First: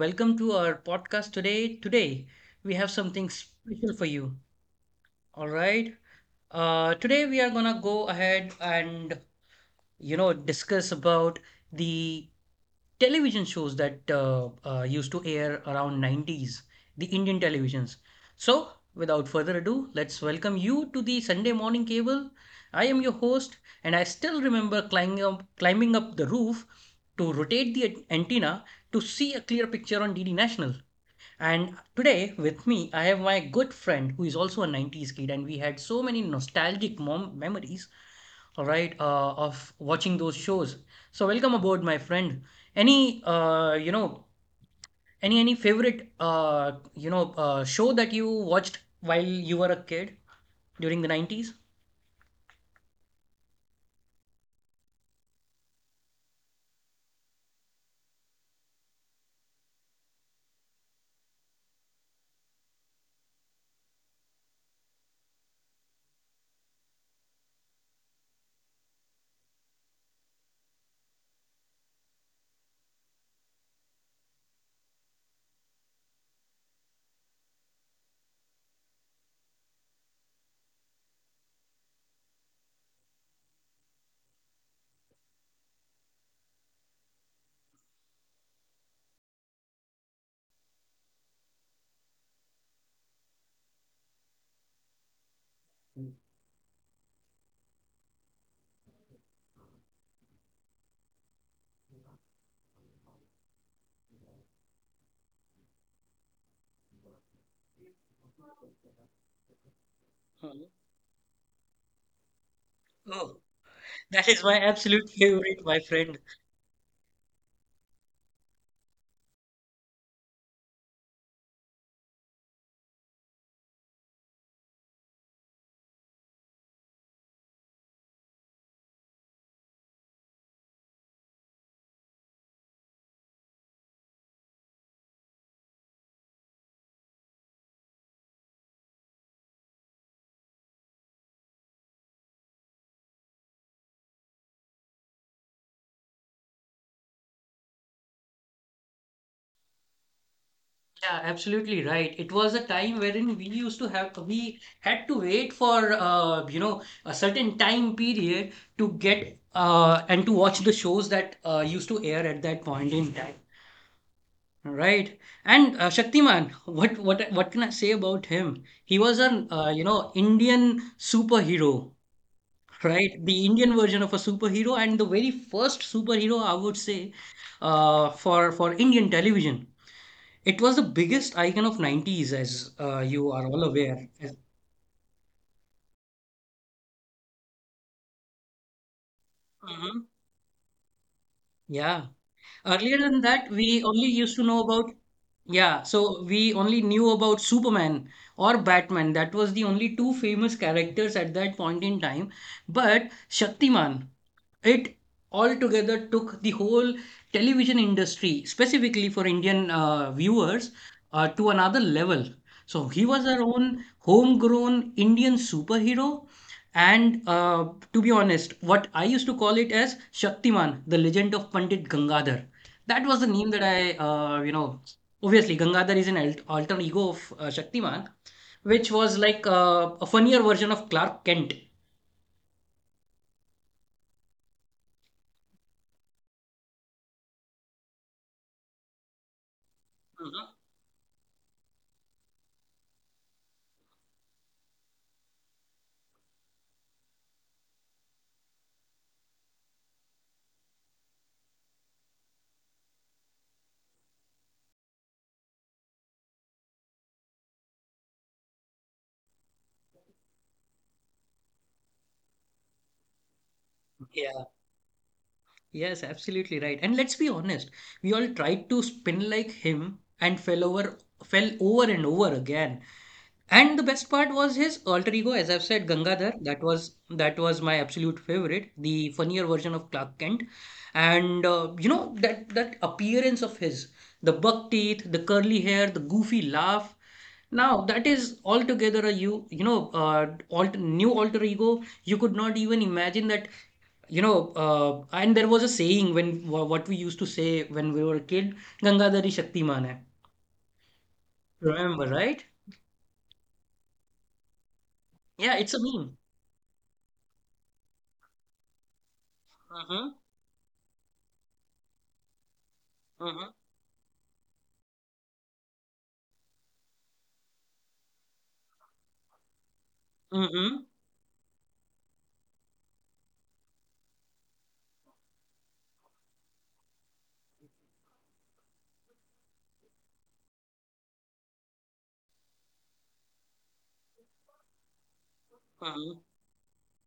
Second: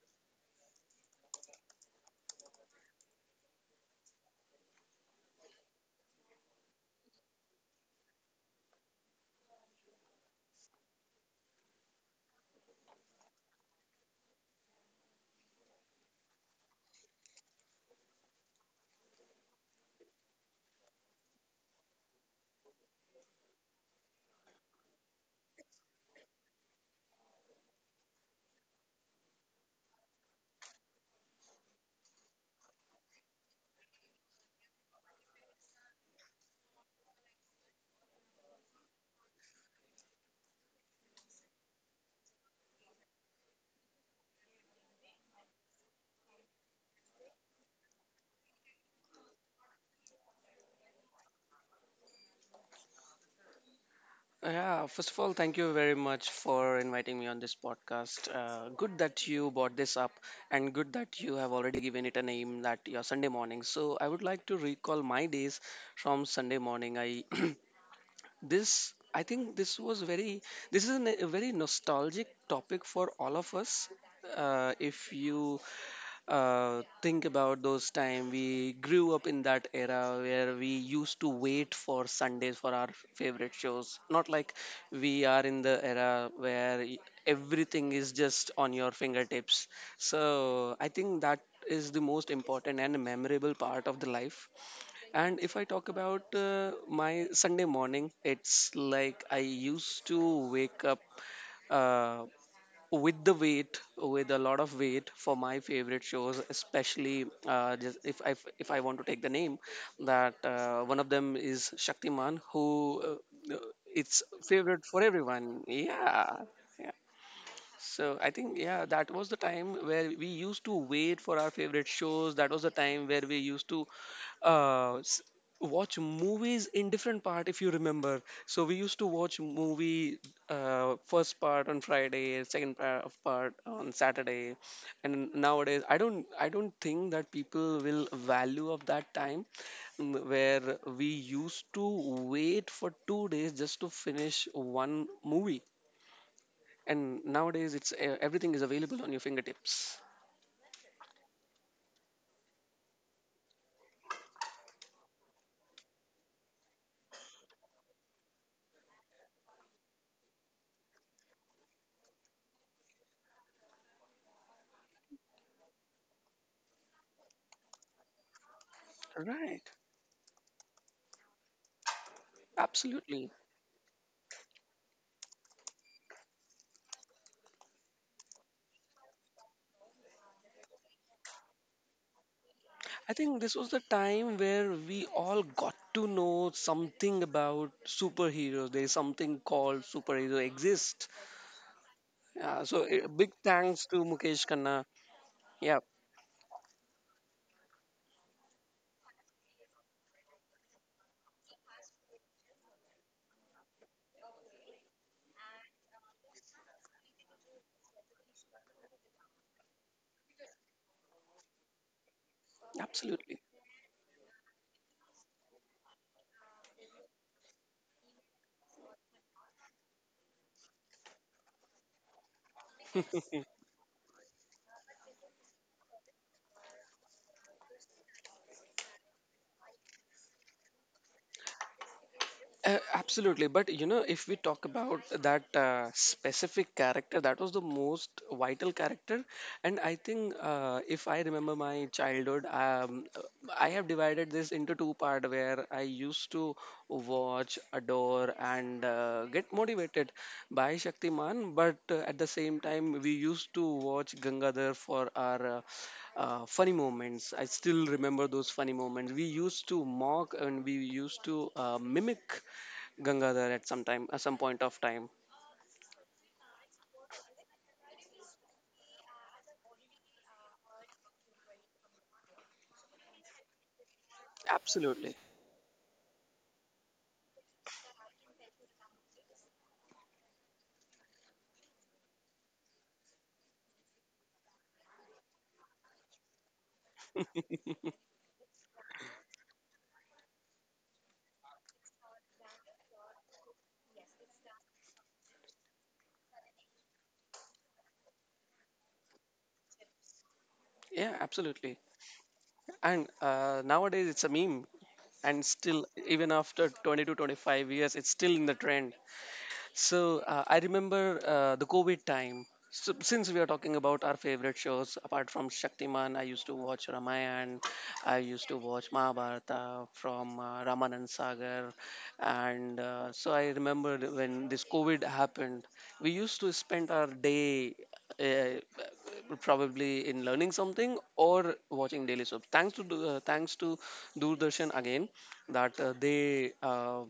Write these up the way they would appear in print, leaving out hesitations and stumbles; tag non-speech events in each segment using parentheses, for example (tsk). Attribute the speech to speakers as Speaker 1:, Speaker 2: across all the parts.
Speaker 1: welcome to our podcast today. Today, we have something special for you. All right. Today, we are gonna go ahead and discuss about the television shows that used to air around 90s, the Indian televisions. So, without further ado, let's welcome you to the Sunday Morning Cable. I am your host, and I still remember climbing up the roof to rotate the antenna to see a clear picture on DD National. And today with me, I have my good friend who is also a 90s kid, and we had so many nostalgic mom memories, all right, of watching those shows. So welcome aboard, my friend. Any, uh, you know, any favorite, show that you watched while you were a kid during the 90s?
Speaker 2: Yeah, first of all, thank you very much for inviting me on this podcast. Good that you brought this up, and good that you have already given it a name that your Sunday morning. So I would like to recall my days from Sunday morning. I (clears throat) this I think this was very this is a very nostalgic topic for all of us. If you think about those time we grew up in that era where we used to wait for Sundays for our favorite shows. Not like we are in the era where everything is just on your fingertips. So I think that is the most important and memorable part of the life. And if I talk about my Sunday morning, it's like I used to wake up Uh, with the weight with a lot of weight for my favorite shows, especially just if I want to take the name that
Speaker 1: Mhm.
Speaker 2: one of them is Shaktiman, who
Speaker 1: Oh,
Speaker 2: it's
Speaker 1: that is my
Speaker 2: favorite for
Speaker 1: absolute
Speaker 2: everyone.
Speaker 1: favorite, my friend.
Speaker 2: Yeah, yeah. So I think, yeah, that was the time where we used to wait for our favorite shows. That was the time where we used to uh, s- watch movies in different part, if you remember. So we used to watch movie first part on Friday, second part on Saturday, and nowadays I don't think that people will value of that time, where we used to wait for two days just to finish one movie. And nowadays it's everything is available on your fingertips.
Speaker 1: Yeah, absolutely right. It was a time wherein we had to wait for, a certain time period to get and to watch the shows that used to air at that point in time. Right. And Shaktiman, what can I say about him? He was an
Speaker 2: Right,
Speaker 1: Indian superhero, right?
Speaker 2: absolutely.
Speaker 1: The Indian version of a superhero and the very first superhero I would say for Indian television. It was the biggest icon of 90s, as
Speaker 2: I
Speaker 1: you
Speaker 2: think
Speaker 1: are
Speaker 2: this
Speaker 1: all
Speaker 2: was the
Speaker 1: aware. As-
Speaker 2: time where we all got to know something about superheroes, there is something called
Speaker 1: Mhm.
Speaker 2: superhero exist.
Speaker 1: Yeah.
Speaker 2: Yeah, so
Speaker 1: Earlier than
Speaker 2: big
Speaker 1: that, we
Speaker 2: thanks to
Speaker 1: only used to
Speaker 2: Mukesh
Speaker 1: know
Speaker 2: Khanna.
Speaker 1: about,
Speaker 2: Yeah,
Speaker 1: yeah, so we only knew about Superman or Batman. That was the only two famous characters at that point in time. But Shaktiman, it altogether took the whole television industry, specifically for Indian viewers, to another level. So he was
Speaker 2: absolutely.
Speaker 1: our own homegrown Indian superhero. And to be honest, what I used to call it as Shaktiman, the legend of Pandit Gangadhar. That was the name that obviously Gangadhar is an alter ego of Shaktiman, which was like a funnier version of Clark Kent.
Speaker 2: Absolutely, but you know, if we talk about that specific character, that was the most vital character, and I think
Speaker 1: Mhm.
Speaker 2: if I remember my childhood, I have divided this into two-part where I used to watch, adore, and get motivated by Shaktiman, but at the same time, we used to watch Gangadhar for our. Funny moments. I still remember those funny moments. We used to mock and we used to mimic Gangadhar at some time, at some
Speaker 1: Yeah,
Speaker 2: point of time.
Speaker 1: yes, absolutely right. And let's be honest, we all tried to spin like him and fell over and over again. And the best part was his
Speaker 2: Absolutely.
Speaker 1: alter ego, as I've said, Gangadhar. That was my absolute favorite, the funnier version of Clark Kent. And you know that appearance of his, the buck teeth, the curly hair, the goofy laugh. Now that is altogether a new alter ego. You could not even imagine that, you know. And there was a saying when what we used to say when we were a kid, Gangadhari Shaktiman hai.
Speaker 2: Yeah, absolutely.
Speaker 1: Remember, right?
Speaker 2: And nowadays it's a meme. And
Speaker 1: Yeah, it's a
Speaker 2: still,
Speaker 1: meme.
Speaker 2: even after 20 to 25 years, it's still in the trend.
Speaker 1: Mm-hmm,
Speaker 2: So I remember the COVID time. So, since we are
Speaker 1: mm-hmm.
Speaker 2: talking about our favorite shows, apart from Shaktiman, I used to watch Ramayana, I used to watch Mahabharata from
Speaker 1: Mm-hmm.
Speaker 2: Ramanand Sagar. And so I remember when this COVID happened, we used to spend our day uh, probably in learning something or watching Daily Soap. Thanks to, thanks to Doordarshan again, that uh,
Speaker 1: Mm-hmm.
Speaker 2: they uh,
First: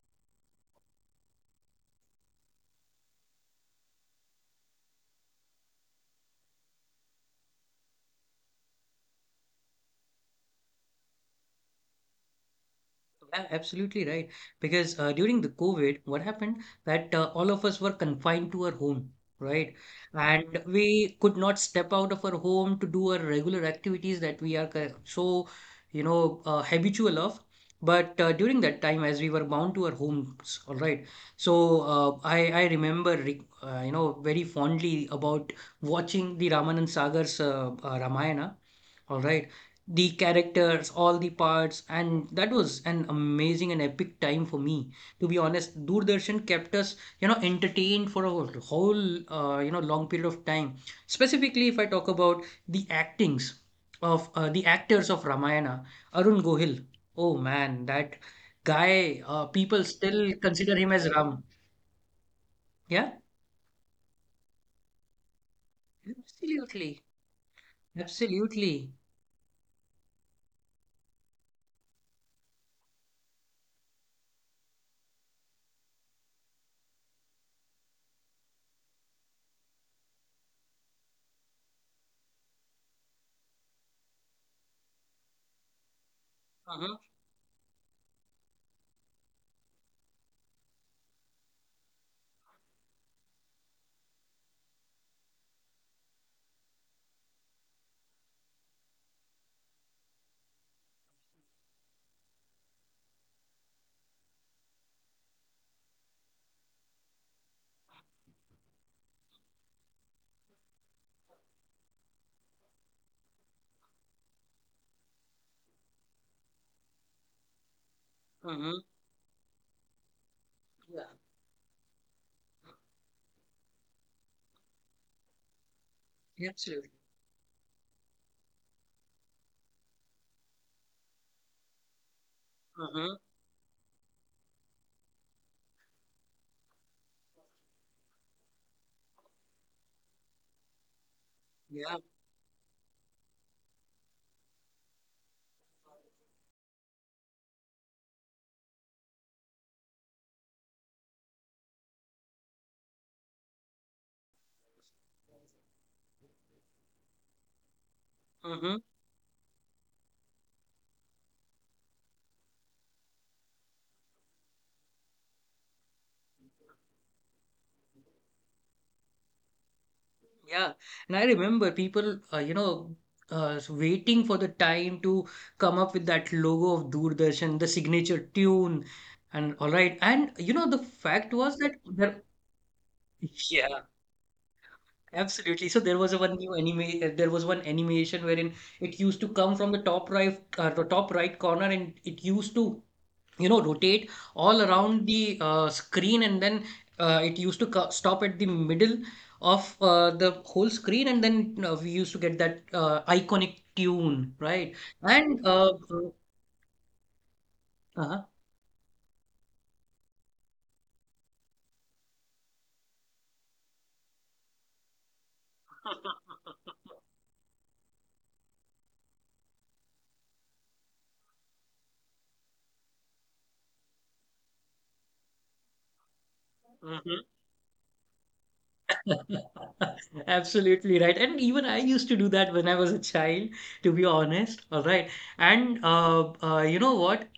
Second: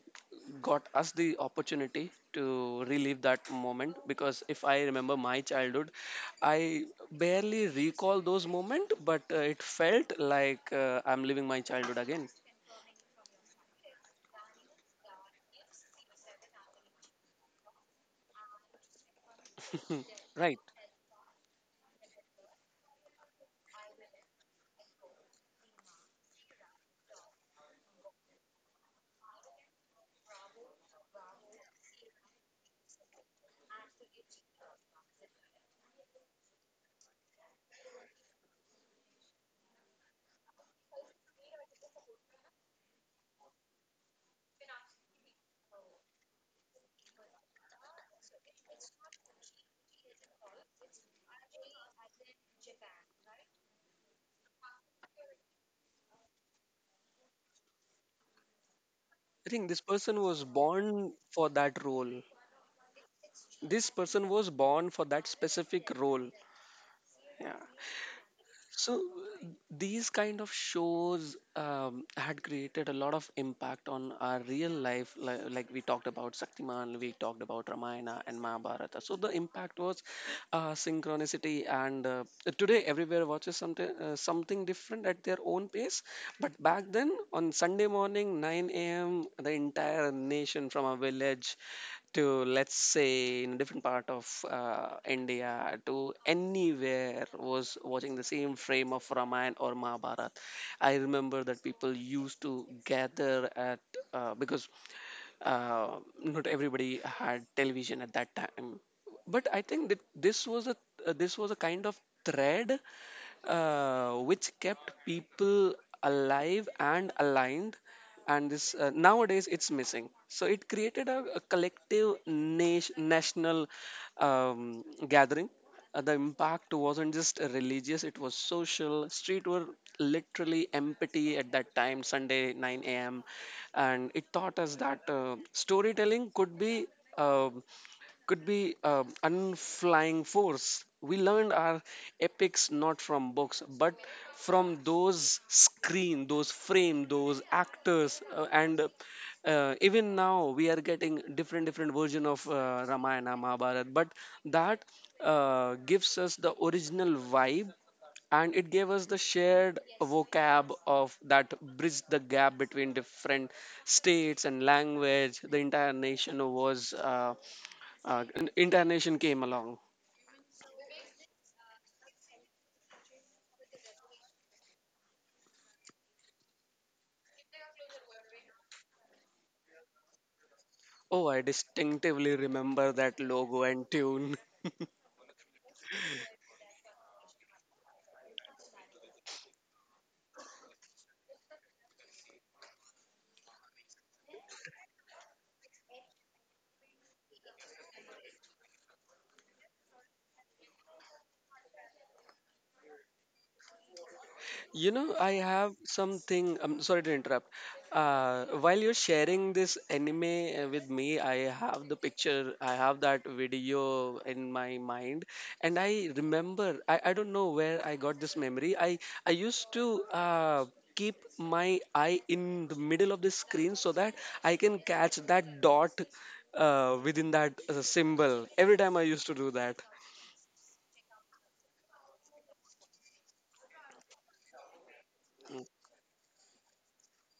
Speaker 2: got us the opportunity to relive that moment, because if I remember my childhood, I barely recall those moments, but it felt like I'm living my childhood again.
Speaker 1: Yeah, absolutely right. Because during the COVID, what happened that all of us were confined to our home, right?
Speaker 2: Right.
Speaker 1: And we could not step out of our home to do our regular activities that so, you know, habitual of. But during that time, as we were bound to our homes, all right. So I remember re you know very fondly about watching the Ramanand Sagar's Ramayana. All right. The characters, all the parts, and that was an amazing and epic time for me. To be honest, Doordarshan kept us, you know, entertained for a whole, long period of time. Specifically, if I talk about the actings of the actors of Ramayana, Arun Gohil. Oh man, that guy,
Speaker 2: I think this
Speaker 1: people
Speaker 2: person
Speaker 1: still
Speaker 2: was
Speaker 1: consider him
Speaker 2: born
Speaker 1: as Ram.
Speaker 2: for that role,
Speaker 1: Yeah,
Speaker 2: this person was born for that specific role.
Speaker 1: absolutely.
Speaker 2: Yeah.
Speaker 1: Absolutely.
Speaker 2: So these kind of shows had created a lot of impact on our real life, like we talked about Saktiman, we talked about Ramayana and Mahabharata. So the impact was synchronicity, and today everywhere watches something something different at their own pace. But back
Speaker 1: Uh-huh,
Speaker 2: then, on Sunday morning, 9 a.m., the entire nation from a village to let's say in a different part of India to anywhere was watching the same frame of Ramayana or Mahabharata. I remember that people used to gather at because uh, not everybody had television at that time. But I think that this was a kind of thread which kept people alive and aligned, and this
Speaker 1: uh-huh.
Speaker 2: nowadays it's missing. So it created
Speaker 1: Yeah,
Speaker 2: a collective nation, national um, gathering. The impact
Speaker 1: absolutely.
Speaker 2: wasn't just religious, it was social. Street were literally empty at that time, Sunday 9
Speaker 1: Uh-huh,
Speaker 2: a.m. And it taught us that storytelling could be um, unflying force. We learned our
Speaker 1: yeah,
Speaker 2: epics not from books, but from those screen, those frame, those actors, and even now we are getting different version of Ramayana, Mahabharata. But that gives us the original vibe, and it
Speaker 1: uh-huh.
Speaker 2: gave us the shared vocab of that bridged the gap between different states and language. The entire nation was. An Intonation came along.
Speaker 1: Yeah, and I remember people, waiting for the time to come up with that logo of Doordarshan, the signature tune, and all right. And you know, the fact
Speaker 2: Oh, I
Speaker 1: was that there,
Speaker 2: distinctively remember that logo
Speaker 1: yeah.
Speaker 2: and tune.
Speaker 1: Absolutely. So there was a one new anime. There was one animation wherein it used to come from the top the top right corner, and it used to, you know, rotate all around the screen, and then it used to co- stop at the middle of the whole screen, and then we used to get that iconic tune, right?
Speaker 2: You know, I
Speaker 1: And
Speaker 2: have something. I'm sorry to interrupt.
Speaker 1: uh, uh-huh.
Speaker 2: While you're sharing this anime with me, I have the picture, I have that video in my mind, and I remember. I don't know where I got this memory. I used to keep my eye in the middle of the screen so that I can catch that dot within
Speaker 1: (laughs)
Speaker 2: that symbol. Every time I used to do that.
Speaker 1: (laughs) Absolutely right. And even I used to do that when I was a child, to be honest. All right.
Speaker 2: Mm.
Speaker 1: And you know what?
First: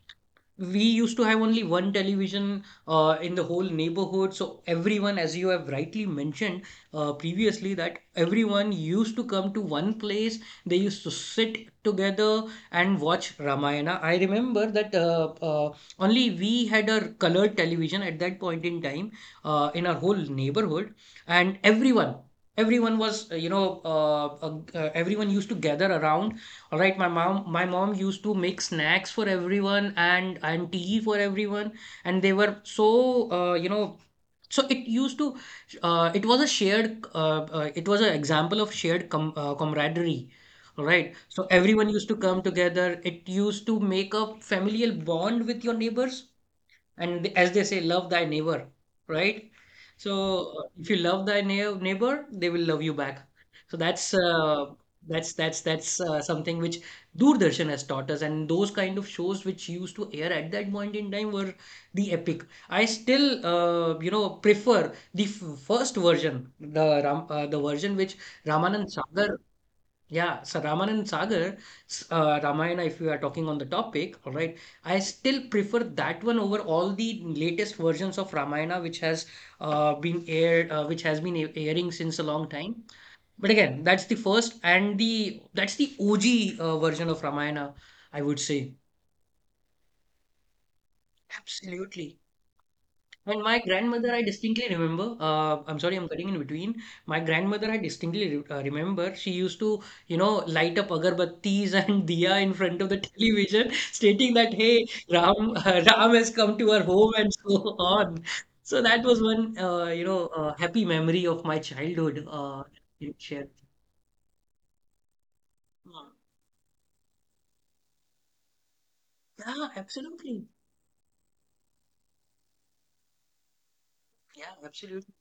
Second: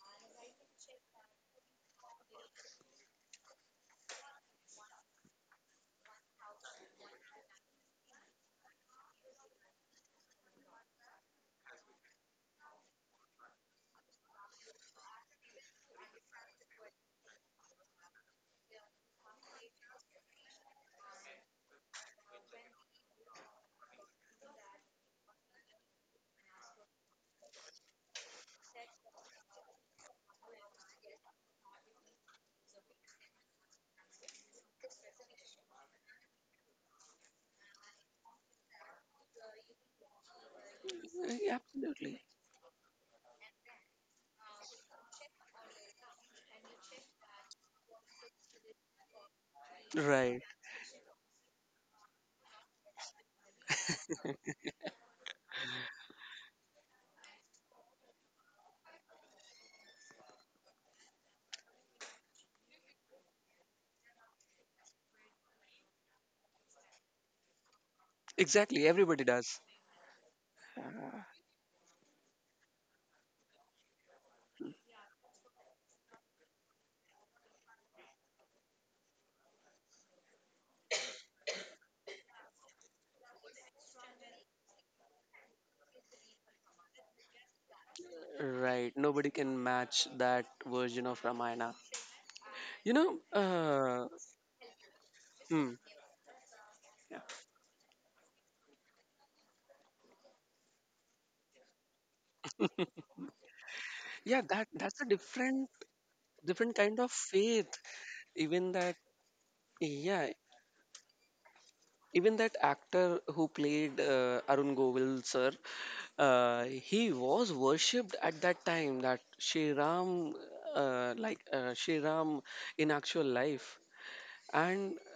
Speaker 1: We used to have only one television in the whole neighborhood. So everyone, as you have rightly mentioned previously, that everyone used to come to one place. They used to sit together and watch Ramayana. I remember that only we had a colored television at that point in time in our whole neighborhood, and everyone. Everyone used to gather around, all right. My mom used to make snacks for everyone and tea for everyone, and they were so uh, you know, so it used to, it was a shared, it was an example of shared com camaraderie. All right, so
Speaker 2: Yeah,
Speaker 1: everyone used to
Speaker 2: absolutely.
Speaker 1: come together. It used to make a familial bond with your neighbors, and as they say, love thy neighbor, right?
Speaker 2: Right.
Speaker 1: So if you love thy neighbor, they will love you back. So that's something which Doordarshan has taught us, and those kind of shows which used to air at that point in time were the epic. I still prefer the first version, the the version which Ramanand
Speaker 2: Exactly. Everybody
Speaker 1: Sagar—
Speaker 2: does.
Speaker 1: yeah, so Ramanan Sagar, Ramayana, if we are talking on the topic, all right, I still prefer that one over all the latest versions of Ramayana, which has which has been airing since a long time. But again, that's the first and the that's the OG version of Ramayana, I would say.
Speaker 2: Right, nobody can match that version of Ramayana.
Speaker 1: Absolutely.
Speaker 2: You know,
Speaker 1: And my grandmother, I distinctly remember.
Speaker 2: hmm,
Speaker 1: I'm sorry, I'm cutting in between. My grandmother, I distinctly re remember. She used to, you know, light up agarbattis (laughs) and diya in front of the television, stating
Speaker 2: yeah,
Speaker 1: that,
Speaker 2: that
Speaker 1: "Hey,
Speaker 2: that's a
Speaker 1: Ram,
Speaker 2: different
Speaker 1: (laughs) Ram has come to
Speaker 2: different
Speaker 1: our
Speaker 2: kind
Speaker 1: home,"
Speaker 2: of
Speaker 1: and so
Speaker 2: faith.
Speaker 1: on.
Speaker 2: Even
Speaker 1: So
Speaker 2: that,
Speaker 1: that was one,
Speaker 2: yeah,
Speaker 1: happy memory of my childhood.
Speaker 2: even that
Speaker 1: You
Speaker 2: actor
Speaker 1: shared.
Speaker 2: who played Arun Govil, sir,
Speaker 1: Hmm.
Speaker 2: he was worshipped at that time. That
Speaker 1: Yeah,
Speaker 2: Shri Ram,
Speaker 1: absolutely.
Speaker 2: like Shri Ram in actual life,
Speaker 1: Yeah,
Speaker 2: and
Speaker 1: absolutely.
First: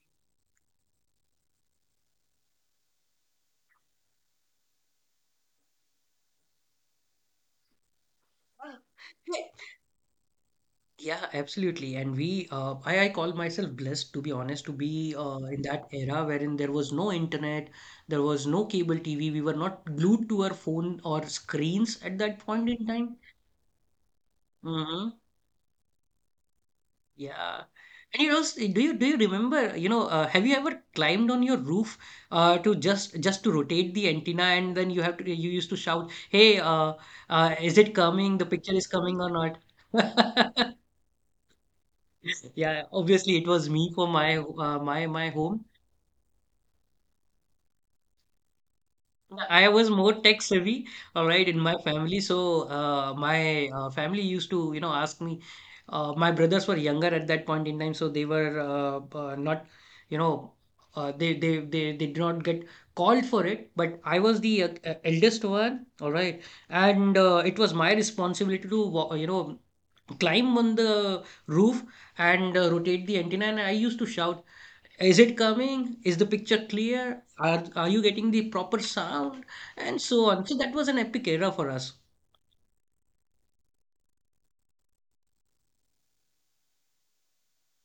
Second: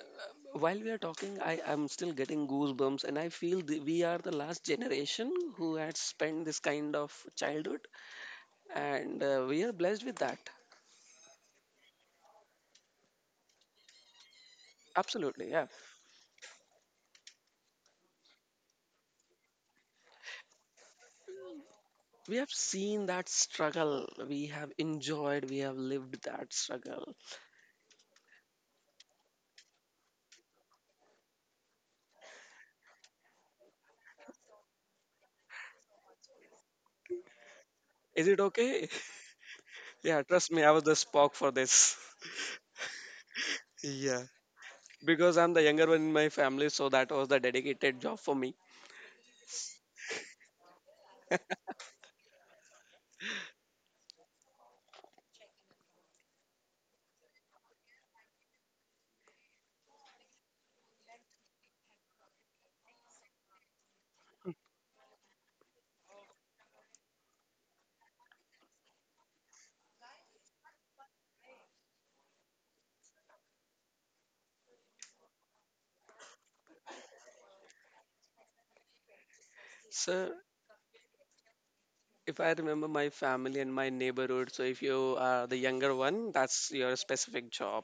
Speaker 2: while we are talking, I am still getting goosebumps, and I feel we are the last generation who had spent this kind of childhood, and
Speaker 1: Yeah.
Speaker 2: we are blessed with that.
Speaker 1: Yeah, absolutely. And I call myself blessed, to be honest, to be
Speaker 2: Absolutely,
Speaker 1: in
Speaker 2: yeah.
Speaker 1: that era wherein there was no internet, there was no cable TV. We were not glued to our phone or screens at
Speaker 2: We
Speaker 1: that
Speaker 2: have
Speaker 1: point in
Speaker 2: seen
Speaker 1: time.
Speaker 2: that struggle. We have
Speaker 1: Hmm.
Speaker 2: enjoyed. We have lived that struggle.
Speaker 1: Yeah. And you know, do you remember? You know, have you ever climbed on your roof to just to rotate the antenna, and then you used to shout, "Hey, is it
Speaker 2: Is
Speaker 1: coming?
Speaker 2: it
Speaker 1: The picture is
Speaker 2: okay? (laughs)
Speaker 1: coming or not?"
Speaker 2: Yeah, trust me, I
Speaker 1: (laughs)
Speaker 2: was the Spock for this.
Speaker 1: Yeah, obviously it was me for
Speaker 2: Yeah,
Speaker 1: my my
Speaker 2: because I'm the
Speaker 1: home.
Speaker 2: younger one in my family, so that was the dedicated job for me.
Speaker 1: I was more tech savvy, all right, in my family. So my family used to, you know, ask me. My brothers were younger at that point in time, so they were not, you know, they did not get called for it. But I was the eldest one, all right, and it was my responsibility to, you know, climb on the roof and rotate the antenna. And I used to shout. Is it coming? Is the picture clear? Are you getting the proper sound? And so
Speaker 2: So
Speaker 1: on. So that was an epic era for us.
Speaker 2: if I remember my family and my neighborhood, so if you are the younger one, that's your specific job.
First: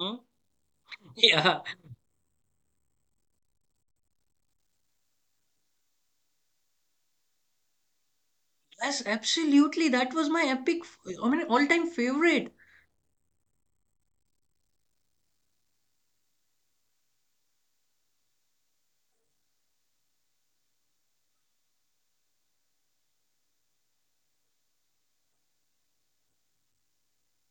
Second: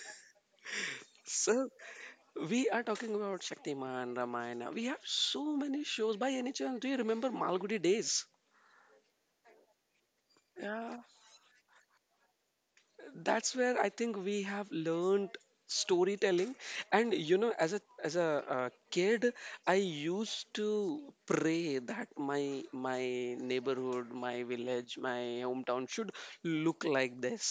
Speaker 1: Mhm. (laughs) Yeah.
Speaker 2: So we are talking about Shaktiman, Ramayana. We have so many shows. By any chance, do you remember Malgudi days?
Speaker 1: Yes, absolutely. That was my epic,
Speaker 2: Yeah,
Speaker 1: I mean, all-time favorite.
Speaker 2: that's where I think we have learned storytelling. And you know, as a kid, I used to pray that my neighborhood, my village, my hometown should look like this.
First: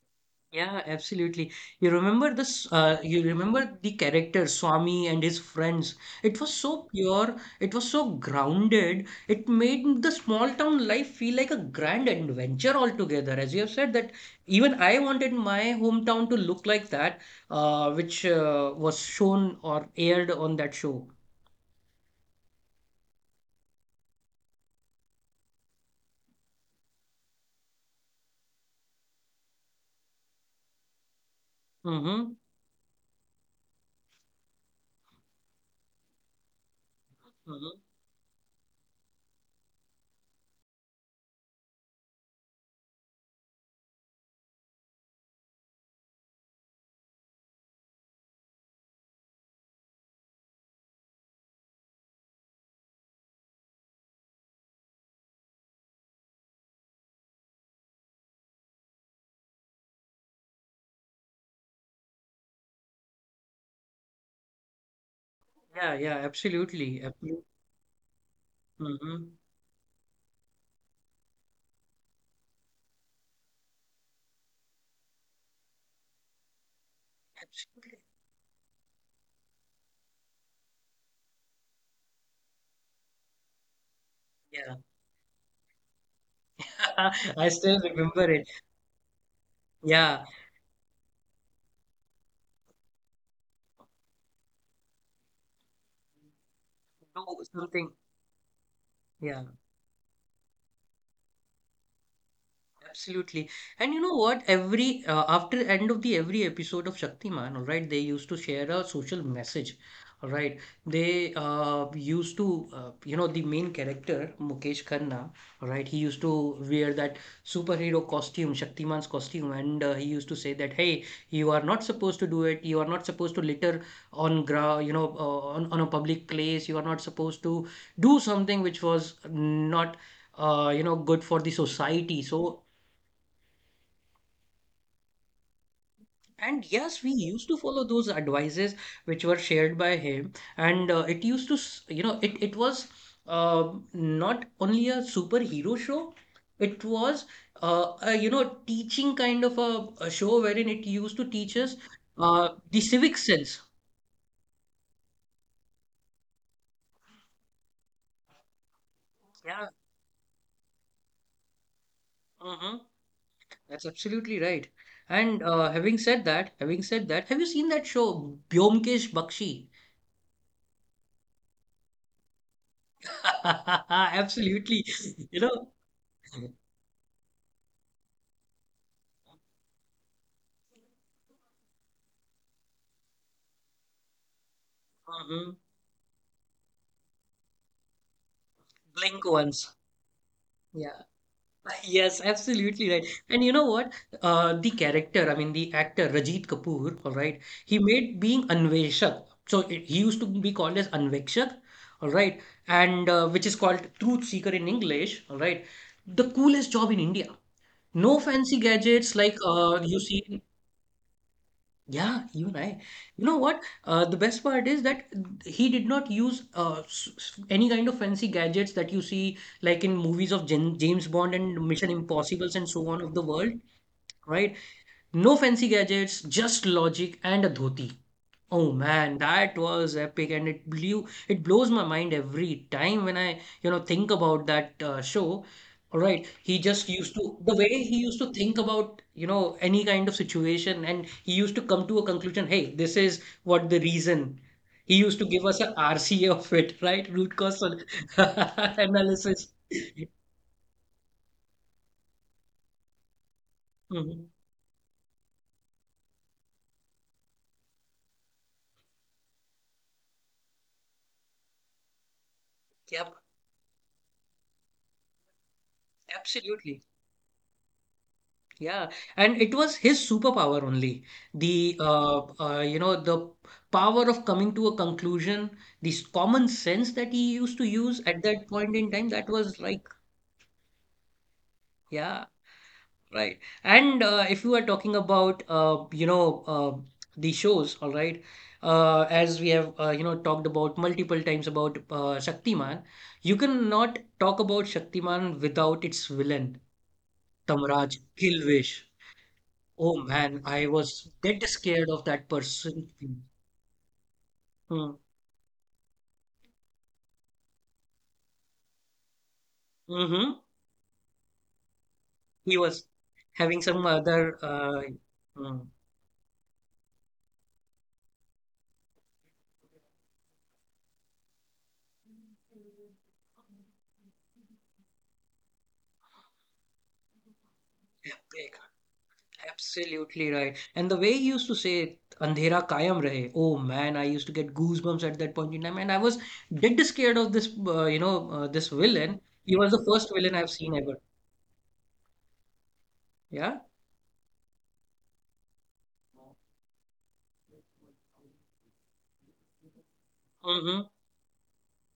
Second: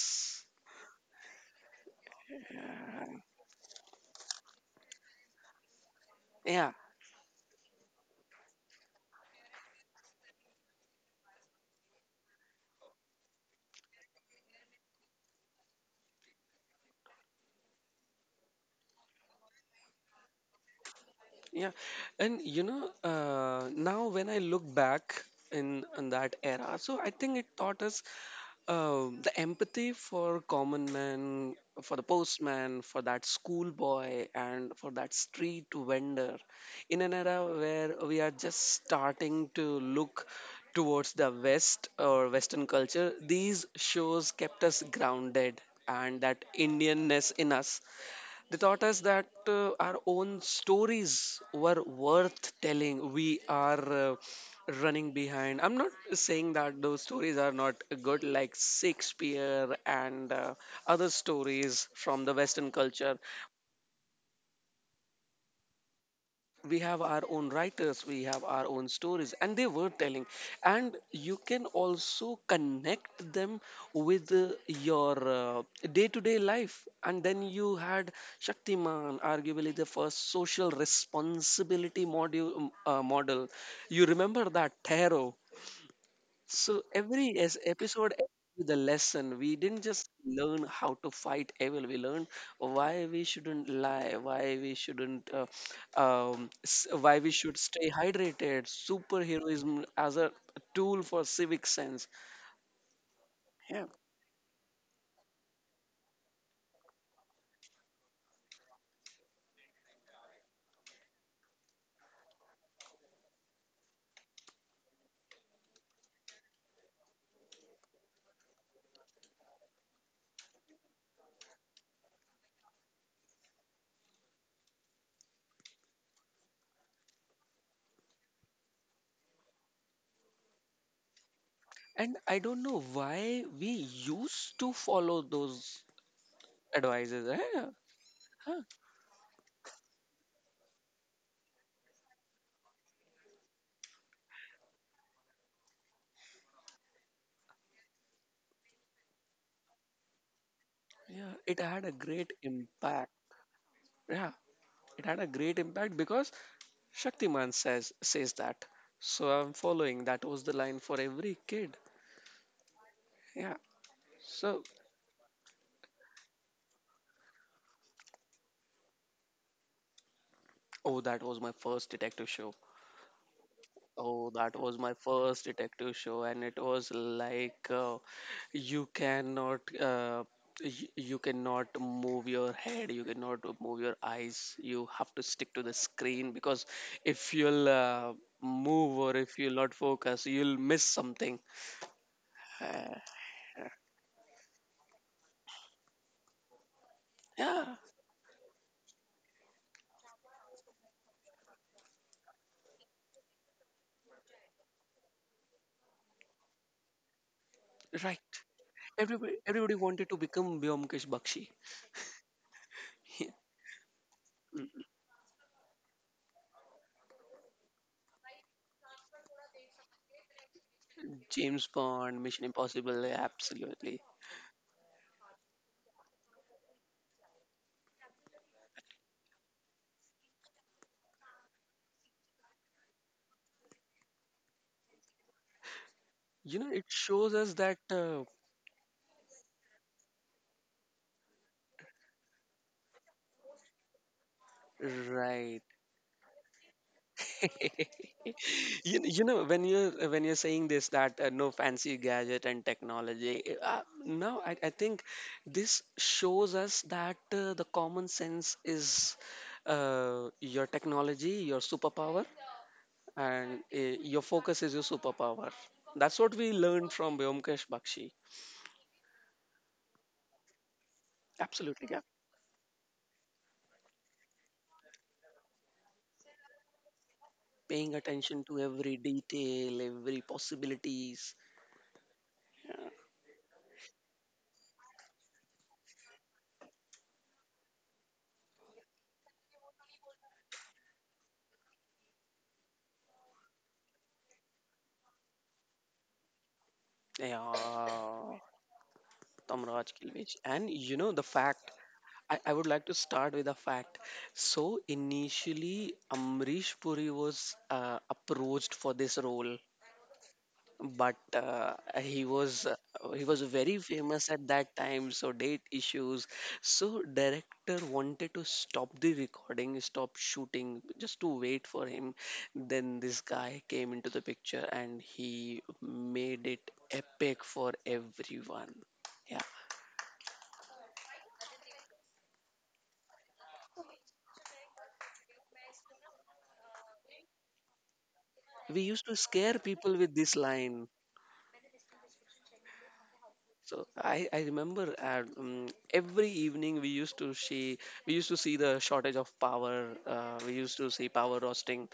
Speaker 1: Yeah, absolutely. You remember the character Swami and his friends. It was
Speaker 2: Yeah.
Speaker 1: so pure, it was so grounded, it made the small town life feel like a grand adventure altogether. As you have said that even I wanted my hometown to look like that, which was shown or aired on that show.
Speaker 2: Yeah, and you know, now when I look back in that era, so I think it taught us the empathy for common man, for the
Speaker 1: Mm-hmm.
Speaker 2: postman, for that schoolboy, and for that street vendor in an era
Speaker 1: Mm-hmm.
Speaker 2: where we are just starting to look towards the West or Western culture. These shows kept us grounded and that Indianness in us. They taught us that our own stories were worth telling. We are running behind. I'm not saying that those stories are not good, like Shakespeare and other stories from the Western culture.
Speaker 1: Yeah, yeah,
Speaker 2: We have
Speaker 1: absolutely.
Speaker 2: our
Speaker 1: Absolutely.
Speaker 2: own writers, we have our own
Speaker 1: Mm-hmm.
Speaker 2: stories, and they were telling. And you can also connect them with your day-to-day life. And then you had Shaktiman, arguably the first social responsibility model. You remember that
Speaker 1: Yeah.
Speaker 2: tarot? So every
Speaker 1: (laughs) I still
Speaker 2: episode
Speaker 1: remember
Speaker 2: ends
Speaker 1: it.
Speaker 2: with a lesson. We didn't just
Speaker 1: Yeah.
Speaker 2: learn how to fight evil. We learned why we shouldn't lie, why we shouldn't, why we
Speaker 1: Do
Speaker 2: should stay
Speaker 1: something.
Speaker 2: hydrated.
Speaker 1: Yeah.
Speaker 2: Superheroism as a tool for civic sense.
Speaker 1: Absolutely.
Speaker 2: Yeah.
Speaker 1: And you know what? Every After end of the every episode of Shaktiman, all right, they used to share a social message. All right. They used to you know, the main character Mukesh Khanna, all right, he used to wear that superhero costume, Shaktiman's costume, and he used to say that, "Hey, you are not supposed to do it. You are not supposed to litter on ground. On a public place. You are not supposed to do something which was not good for the
Speaker 2: And
Speaker 1: society.
Speaker 2: I don't know why we used to follow those
Speaker 1: And yes, we
Speaker 2: advices.
Speaker 1: used to
Speaker 2: Yeah,
Speaker 1: follow those
Speaker 2: huh,
Speaker 1: advices which were shared by him, and it used to, it was not only a superhero show. It was a teaching kind of a show wherein it used to
Speaker 2: yeah.
Speaker 1: teach
Speaker 2: It
Speaker 1: us
Speaker 2: had a great
Speaker 1: the
Speaker 2: impact.
Speaker 1: civic sense.
Speaker 2: Yeah, it had a great impact because Shaktiman says that. So I'm
Speaker 1: Yeah.
Speaker 2: following. That was the line for every kid.
Speaker 1: Hmm.
Speaker 2: Yeah.
Speaker 1: That's absolutely
Speaker 2: So
Speaker 1: right. And having said that, have you seen that show Byomkesh Bakshi?
Speaker 2: oh, that was my first detective show.
Speaker 1: (laughs)
Speaker 2: Oh, that was
Speaker 1: Absolutely,
Speaker 2: my
Speaker 1: you
Speaker 2: first
Speaker 1: know.
Speaker 2: detective show, and it was like you cannot uh, you cannot move your head, you cannot move your eyes. You have to stick
Speaker 1: Mhm.
Speaker 2: to the screen because if you'll move or
Speaker 1: Blink
Speaker 2: if you'll not
Speaker 1: once.
Speaker 2: focus, you'll miss
Speaker 1: Yeah,
Speaker 2: something.
Speaker 1: (laughs) yes, absolutely
Speaker 2: Uh,
Speaker 1: right. And you know what? The character, I mean, the actor Rajit Kapoor, all right,
Speaker 2: yeah,
Speaker 1: he made being Anveshak. So he used to be called as Anvekshak, all right, and which is called truth seeker in English, all right. The coolest job in India. No
Speaker 2: right.
Speaker 1: fancy gadgets like
Speaker 2: Everybody
Speaker 1: you
Speaker 2: wanted to
Speaker 1: see.
Speaker 2: become Vyomkesh Bakshi.
Speaker 1: Yeah, even I. You know
Speaker 2: (laughs)
Speaker 1: what? The best part is that he did not use any kind of fancy gadgets that you see, like in movies of Jan James Bond and
Speaker 2: James
Speaker 1: Mission
Speaker 2: Bond, Mission
Speaker 1: Impossibles and so on
Speaker 2: Impossible,
Speaker 1: of the world,
Speaker 2: absolutely.
Speaker 1: right? No fancy gadgets, just logic and a dhoti. Oh man, that was epic, and it blows my mind every time when I think about that show. All right, he
Speaker 2: You know, it
Speaker 1: just used
Speaker 2: shows
Speaker 1: to the
Speaker 2: us
Speaker 1: way
Speaker 2: that.
Speaker 1: he used to think about any kind of situation, and he used to come to a conclusion. Hey, this is what the reason. He used to give us
Speaker 2: Right.
Speaker 1: a RCA of it, (laughs) right? Root cause (laughs)
Speaker 2: You know
Speaker 1: analysis.
Speaker 2: when you are when you're saying this that no fancy gadget and technology.
Speaker 1: Mhm.
Speaker 2: No, I think this shows us that the common sense is your technology, your superpower,
Speaker 1: Yep,
Speaker 2: and your focus is your superpower. That's what we
Speaker 1: absolutely.
Speaker 2: learned from Vyomkesh Bakshi.
Speaker 1: Yeah, and it was his superpower only. The
Speaker 2: Absolutely, yeah.
Speaker 1: you know the power of coming to a conclusion, this common sense that he used to
Speaker 2: Paying
Speaker 1: use at
Speaker 2: attention
Speaker 1: that
Speaker 2: to
Speaker 1: point in
Speaker 2: every
Speaker 1: time, that was
Speaker 2: detail,
Speaker 1: like
Speaker 2: every possibilities.
Speaker 1: yeah, right. And if you are talking about the shows, all right, as we have talked about multiple times about Shaktiman, you cannot talk about Shaktiman without its villain, Tamraj
Speaker 2: Yeah,
Speaker 1: Kilvish.
Speaker 2: Tamraj
Speaker 1: Oh
Speaker 2: Kilvich.
Speaker 1: man, I
Speaker 2: And you
Speaker 1: was
Speaker 2: know the
Speaker 1: dead
Speaker 2: fact.
Speaker 1: scared of that
Speaker 2: I would like
Speaker 1: person.
Speaker 2: to
Speaker 1: Mm.
Speaker 2: start with a fact. So
Speaker 1: Hmm.
Speaker 2: initially, Amrish Puri was approached for this role,
Speaker 1: Mm-hmm.
Speaker 2: but he was
Speaker 1: He
Speaker 2: uh,
Speaker 1: was
Speaker 2: he was
Speaker 1: having
Speaker 2: very
Speaker 1: some
Speaker 2: famous
Speaker 1: other.
Speaker 2: at that time, so date
Speaker 1: Mm,
Speaker 2: issues. So director wanted to stop the recording, stop shooting just to wait for him. Then this guy came into the picture and he made it epic for
Speaker 1: epic.
Speaker 2: everyone. Yeah,
Speaker 1: Absolutely right. And the way he used to say it, "Andhera kaayam rahe." Oh man, I used to get goosebumps at that point in time, and I was dead scared of this. This
Speaker 2: we used to
Speaker 1: villain. He
Speaker 2: scare
Speaker 1: was the
Speaker 2: people
Speaker 1: first
Speaker 2: with
Speaker 1: villain
Speaker 2: this
Speaker 1: I've seen
Speaker 2: line.
Speaker 1: ever. Yeah.
Speaker 2: So I remember every evening we used to see, we used to see the shortage of power. We used
Speaker 1: Mm-hmm.
Speaker 2: to see power roasting.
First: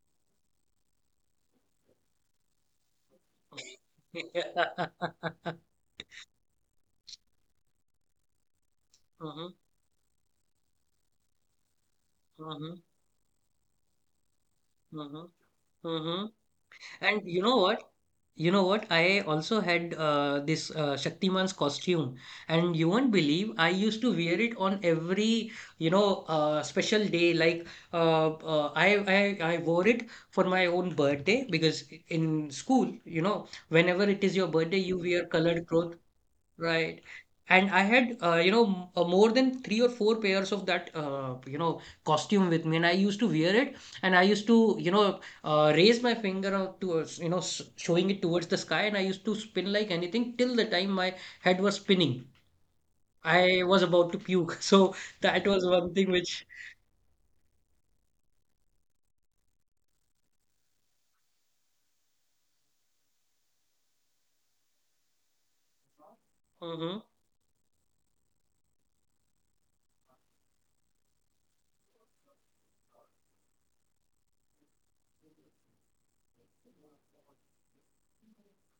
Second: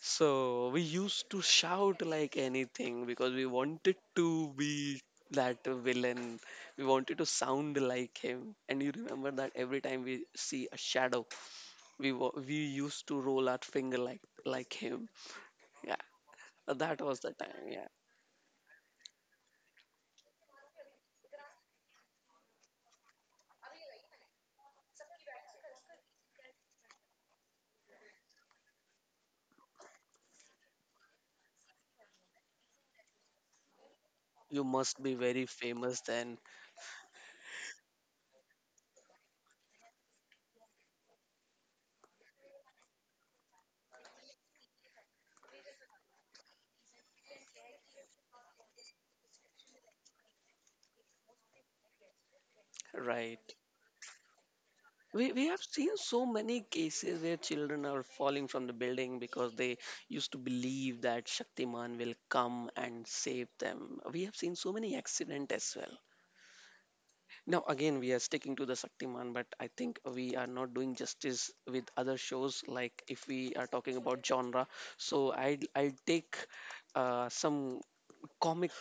Speaker 2: So we used to shout like anything because we wanted to be that
Speaker 1: (laughs)
Speaker 2: villain. We wanted to sound like him. And you remember
Speaker 1: Mm-hmm.
Speaker 2: that every time we see a shadow, we
Speaker 1: Mm-hmm.
Speaker 2: used to roll our finger like him.
Speaker 1: Mm-hmm.
Speaker 2: Yeah,
Speaker 1: Mm-hmm.
Speaker 2: that was
Speaker 1: And
Speaker 2: the
Speaker 1: you know
Speaker 2: time. Yeah,
Speaker 1: what? You know what? I also had this Shaktiman's costume, and you won't believe I used to wear it on every, you know, special day. Like uh, uh, I, I wore it for my own birthday because in school, you know, whenever it is your
Speaker 2: you
Speaker 1: birthday, you
Speaker 2: must be
Speaker 1: wear
Speaker 2: very
Speaker 1: colored clothes.
Speaker 2: famous then,
Speaker 1: Right. And I had, more than 3 or 4 pairs of that, costume with me. And I used to wear it and I used to, you know, raise my finger out towards, you know, s showing it towards the sky. And I used to spin like anything till the time my head was spinning.
Speaker 2: right?
Speaker 1: I was about to puke. (laughs) So
Speaker 2: We
Speaker 1: that
Speaker 2: have
Speaker 1: was one
Speaker 2: seen
Speaker 1: thing
Speaker 2: so
Speaker 1: which,
Speaker 2: many cases where children are falling from the building because they used to believe that Shaktiman will come and save them. We have seen so many accidents as well.
Speaker 1: Mhm.
Speaker 2: Now, again, we are sticking to the Shaktiman, but I think we are not doing justice with other shows. Like if we are talking about genre, so I'll take some comic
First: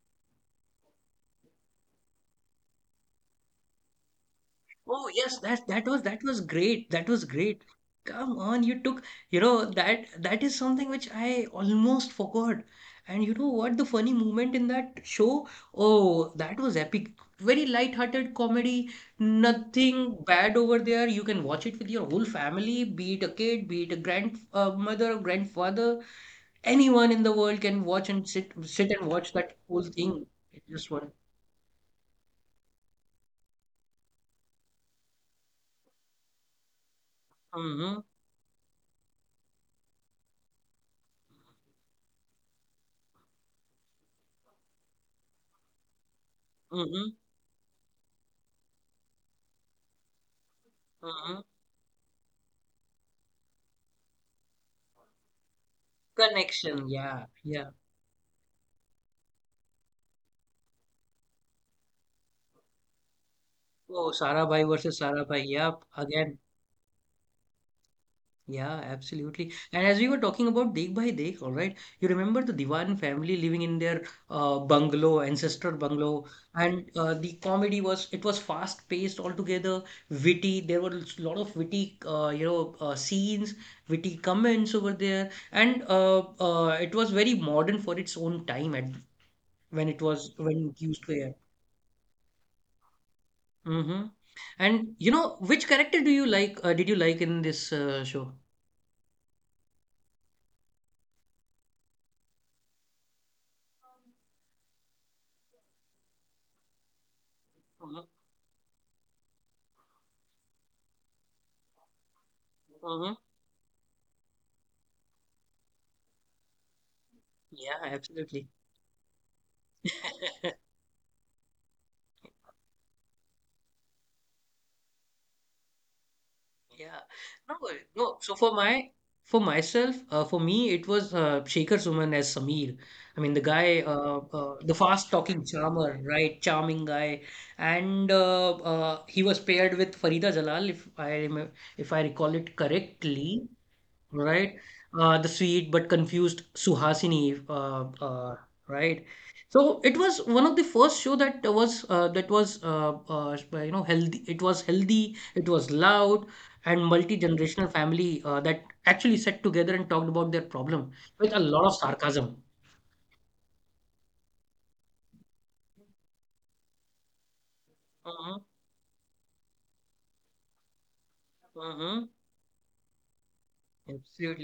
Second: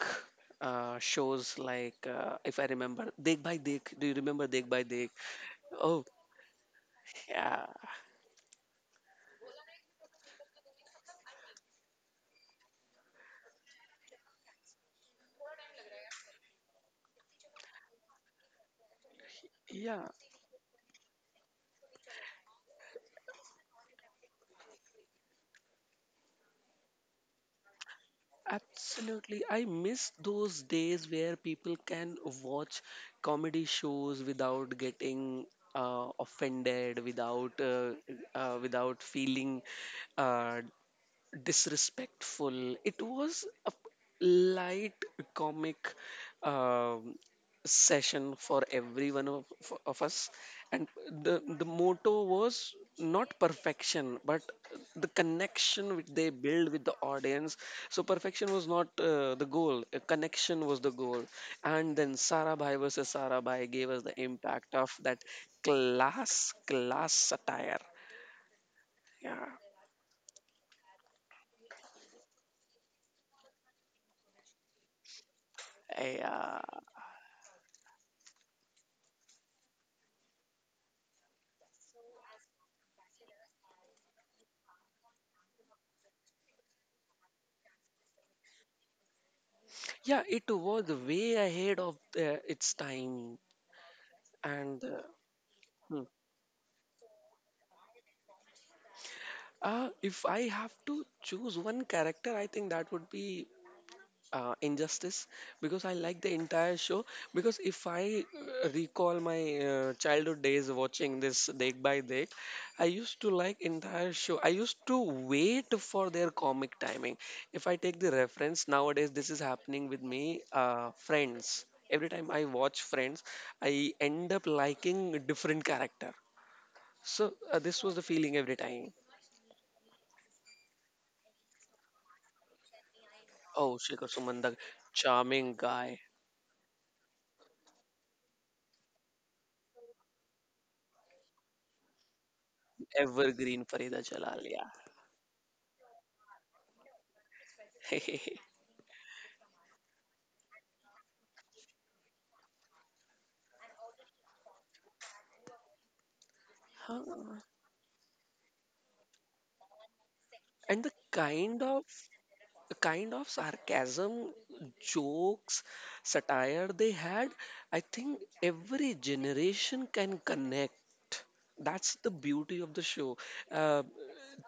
Speaker 2: shows like if I remember Dekh Bhai Dekh. Do you remember Dekh Bhai
Speaker 1: Oh
Speaker 2: Dekh?
Speaker 1: yes, that
Speaker 2: Oh,
Speaker 1: that was great. That was great.
Speaker 2: yeah,
Speaker 1: Come on, you took, you know, that that is something which I almost forgot. And you know what the funny moment in that show? Oh, that was epic. Very light-hearted comedy,
Speaker 2: yeah.
Speaker 1: nothing bad over there. You can watch it with your whole family, be it a kid, be it a grand mother or grandfather. Anyone in the world can watch and sit and watch
Speaker 2: Absolutely.
Speaker 1: that
Speaker 2: I
Speaker 1: whole
Speaker 2: miss
Speaker 1: thing.
Speaker 2: those
Speaker 1: It just
Speaker 2: days
Speaker 1: one.
Speaker 2: where people can watch comedy shows without getting offended,
Speaker 1: Mm-hmm.
Speaker 2: without feeling uh, disrespectful. It was a light comic
Speaker 1: Mm-hmm.
Speaker 2: um, session for every one of us, and the
Speaker 1: Mm-hmm.
Speaker 2: the motto was not perfection, but the connection which they build with
Speaker 1: Connection.
Speaker 2: the
Speaker 1: Yeah.
Speaker 2: audience.
Speaker 1: Yeah.
Speaker 2: So perfection was not the goal; a connection was the goal. And then Sarah Bhai versus Sarah Bhai gave us the
Speaker 1: Oh, Sarabhai
Speaker 2: impact of
Speaker 1: versus
Speaker 2: that
Speaker 1: Sarabhai. Yep. Again,
Speaker 2: class satire.
Speaker 1: yeah,
Speaker 2: Yeah,
Speaker 1: absolutely. And as we were talking about Dekh Bhai Dekh, all right, you remember the Diwan family living in their bungalow, ancestor bungalow,
Speaker 2: yeah.
Speaker 1: and the comedy was it was fast paced altogether, witty. There were a lot of witty, scenes, witty comments over there, and it was very modern for its own time at
Speaker 2: Yeah, it
Speaker 1: when it
Speaker 2: was
Speaker 1: used to
Speaker 2: way
Speaker 1: air.
Speaker 2: ahead of its time.
Speaker 1: Mm-hmm.
Speaker 2: And
Speaker 1: And you know, which
Speaker 2: hmm.
Speaker 1: character do you like? Did you like in this show?
Speaker 2: If I have to choose one character, I think that would be injustice, because I like the entire show. Because if
Speaker 1: Mm-hmm.
Speaker 2: I recall my childhood days watching this Dek By Dek, I
Speaker 1: Mm-hmm.
Speaker 2: used to like entire show, I used to wait for their comic timing. If I
Speaker 1: Yeah,
Speaker 2: take the
Speaker 1: absolutely.
Speaker 2: reference nowadays, this is happening with me,
Speaker 1: (laughs)
Speaker 2: friends. Every time I watch Friends, I end up liking a different character.
Speaker 1: Yeah.
Speaker 2: So
Speaker 1: No,
Speaker 2: this was the
Speaker 1: no.
Speaker 2: feeling
Speaker 1: So
Speaker 2: every time.
Speaker 1: for myself, for me, it was Shekhar Suman as Sameer. I mean, the
Speaker 2: Oh,
Speaker 1: guy,
Speaker 2: Shekhar Sumandak,
Speaker 1: the fast-talking
Speaker 2: charming guy,
Speaker 1: charmer, right? Charming guy, and he was paired with Farida Jalal, if I remember, if I recall it correctly.
Speaker 2: evergreen Farida Jalal.
Speaker 1: Right? The sweet but confused Suhasini,
Speaker 2: Yeah. (laughs)
Speaker 1: right? So it was one of the first show that was healthy. It was healthy. It was loud and
Speaker 2: Huh.
Speaker 1: multi-generational family that actually sat together and talked about their
Speaker 2: And
Speaker 1: problem with a lot of sarcasm.
Speaker 2: the kind of sarcasm, jokes, satire they had, I think
Speaker 1: Mm-hmm,
Speaker 2: every generation can connect. That's
Speaker 1: mm-hmm,
Speaker 2: the beauty of the show. Uh,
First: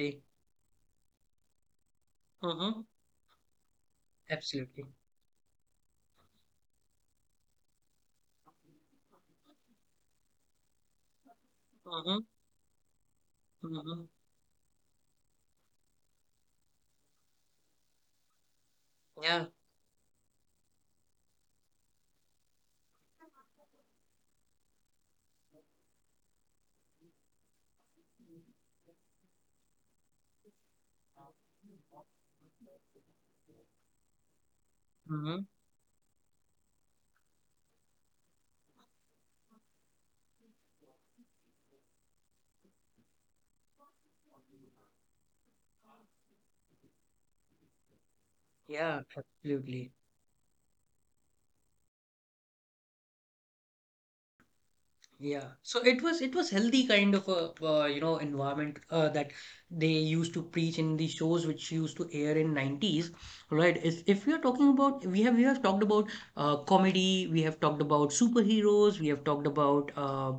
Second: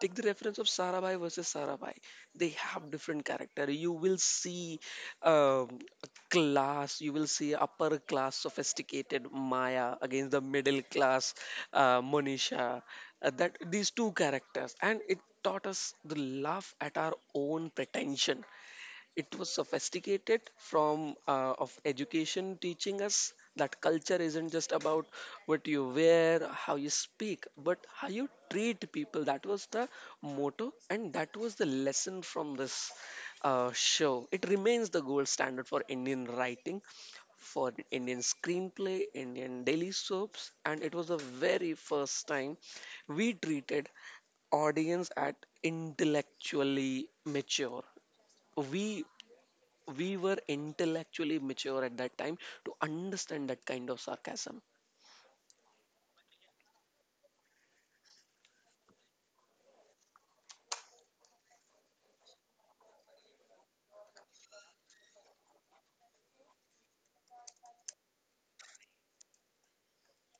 Speaker 2: take the reference of Sarabhai versus Sarabhai. They
Speaker 1: Mm-hmm,
Speaker 2: have different character. You will see
Speaker 1: absolutely.
Speaker 2: a class. You will see upper class sophisticated Maya against the middle class
Speaker 1: Mm-hmm,
Speaker 2: Monisha. That these
Speaker 1: mm-hmm,
Speaker 2: two characters, and it taught us the laugh at our own pretension. It
Speaker 1: yeah.
Speaker 2: was sophisticated from of education, teaching us that culture isn't just about what you wear, how you speak, but how you treat people. That was the motto and that was the lesson from this show. It remains the gold
Speaker 1: Mm-hmm,
Speaker 2: standard for Indian writing, for Indian screenplay, Indian daily soaps. And it was the very first time we treated audience at intellectually mature. we
Speaker 1: yeah. Absolutely.
Speaker 2: we were intellectually mature at that time to understand that kind of sarcasm.
Speaker 1: Yeah, so it was healthy kind of a environment that they used to preach in the shows which used to air in 90s, right? If we are talking about we have talked about comedy, we have talked about superheroes, we have talked about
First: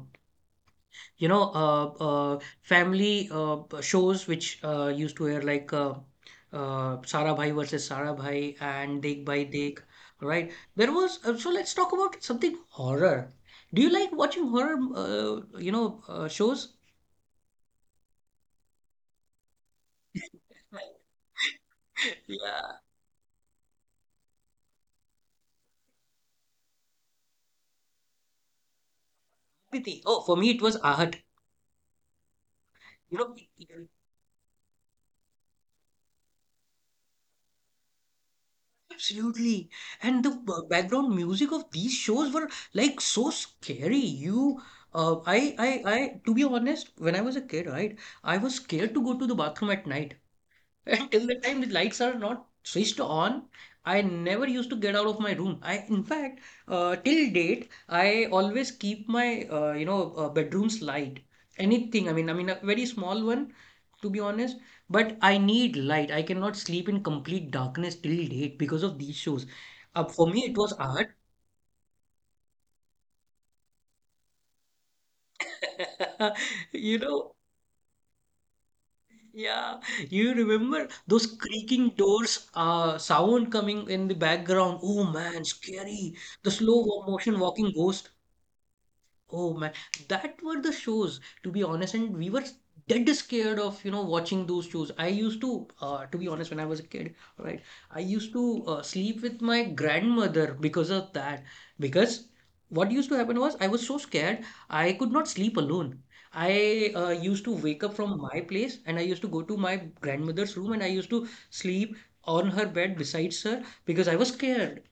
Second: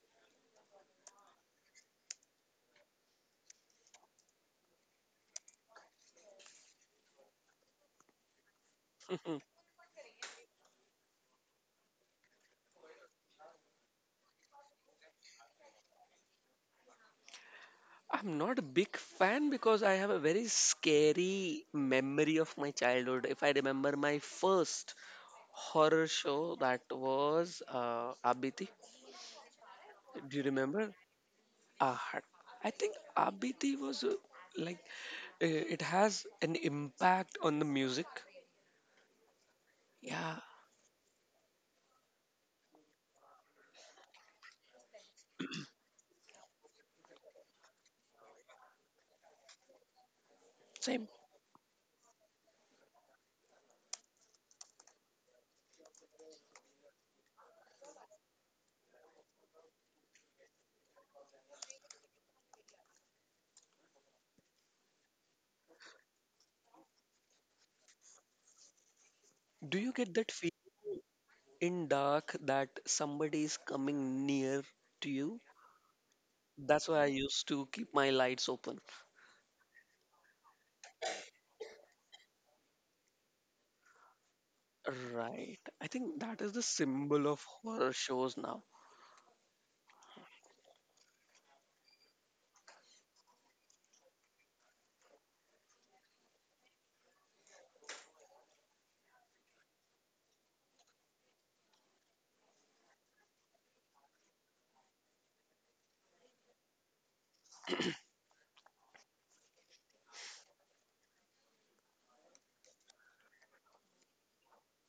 Speaker 1: you know, uh, family shows which used to air like Sara Bhai versus Sara Bhai and Dekh
Speaker 2: Mhm.
Speaker 1: Bhai Dekh, right? There was so let's talk about something horror. Do you like watching horror, shows?
Speaker 2: I'm not a big fan because I have a very scary
Speaker 1: (laughs)
Speaker 2: memory of my
Speaker 1: Yeah.
Speaker 2: childhood. If I remember my first horror show, that was Abiti.
Speaker 1: Aditi. Oh, for
Speaker 2: Do you
Speaker 1: me it was
Speaker 2: remember?
Speaker 1: Ahat.
Speaker 2: Ah, I think
Speaker 1: You know,
Speaker 2: Abiti was like it has an impact on the music.
Speaker 1: absolutely. And the
Speaker 2: Yeah,
Speaker 1: background music of these shows were like so scary. You, I, to be honest, when I was a kid, right, I was scared to go to the bathroom at night. (laughs)
Speaker 2: same.
Speaker 1: Until the time the lights are not switched on, I never used to get out of my room. I, in fact, till date, I always keep my, bedroom's light. Anything. I mean, a very small one to be honest. But I need light. I cannot sleep in complete darkness till late because of these shows.
Speaker 2: Do you
Speaker 1: Uh,
Speaker 2: get
Speaker 1: for
Speaker 2: that
Speaker 1: me,
Speaker 2: feel?
Speaker 1: it was art.
Speaker 2: In dark that somebody is coming near to you.
Speaker 1: (laughs)
Speaker 2: That's
Speaker 1: You
Speaker 2: why I
Speaker 1: know,
Speaker 2: used to keep my lights open.
Speaker 1: yeah. You remember those creaking doors, sound coming in the background. Oh man,
Speaker 2: Right. I
Speaker 1: scary.
Speaker 2: think that
Speaker 1: The
Speaker 2: is the
Speaker 1: slow
Speaker 2: symbol
Speaker 1: motion
Speaker 2: of
Speaker 1: walking
Speaker 2: horror
Speaker 1: ghost.
Speaker 2: shows now.
Speaker 1: Oh man, that were the shows, to be honest, and we were dead scared of, you know, watching those shows. I used to be honest, when I was a kid, right, I used to sleep with my grandmother because of that. Because what used to happen was I was so scared, I could not sleep alone. I used to wake up from my place and I used to go to my grandmother's room and I used to sleep on her bed besides her because I was scared.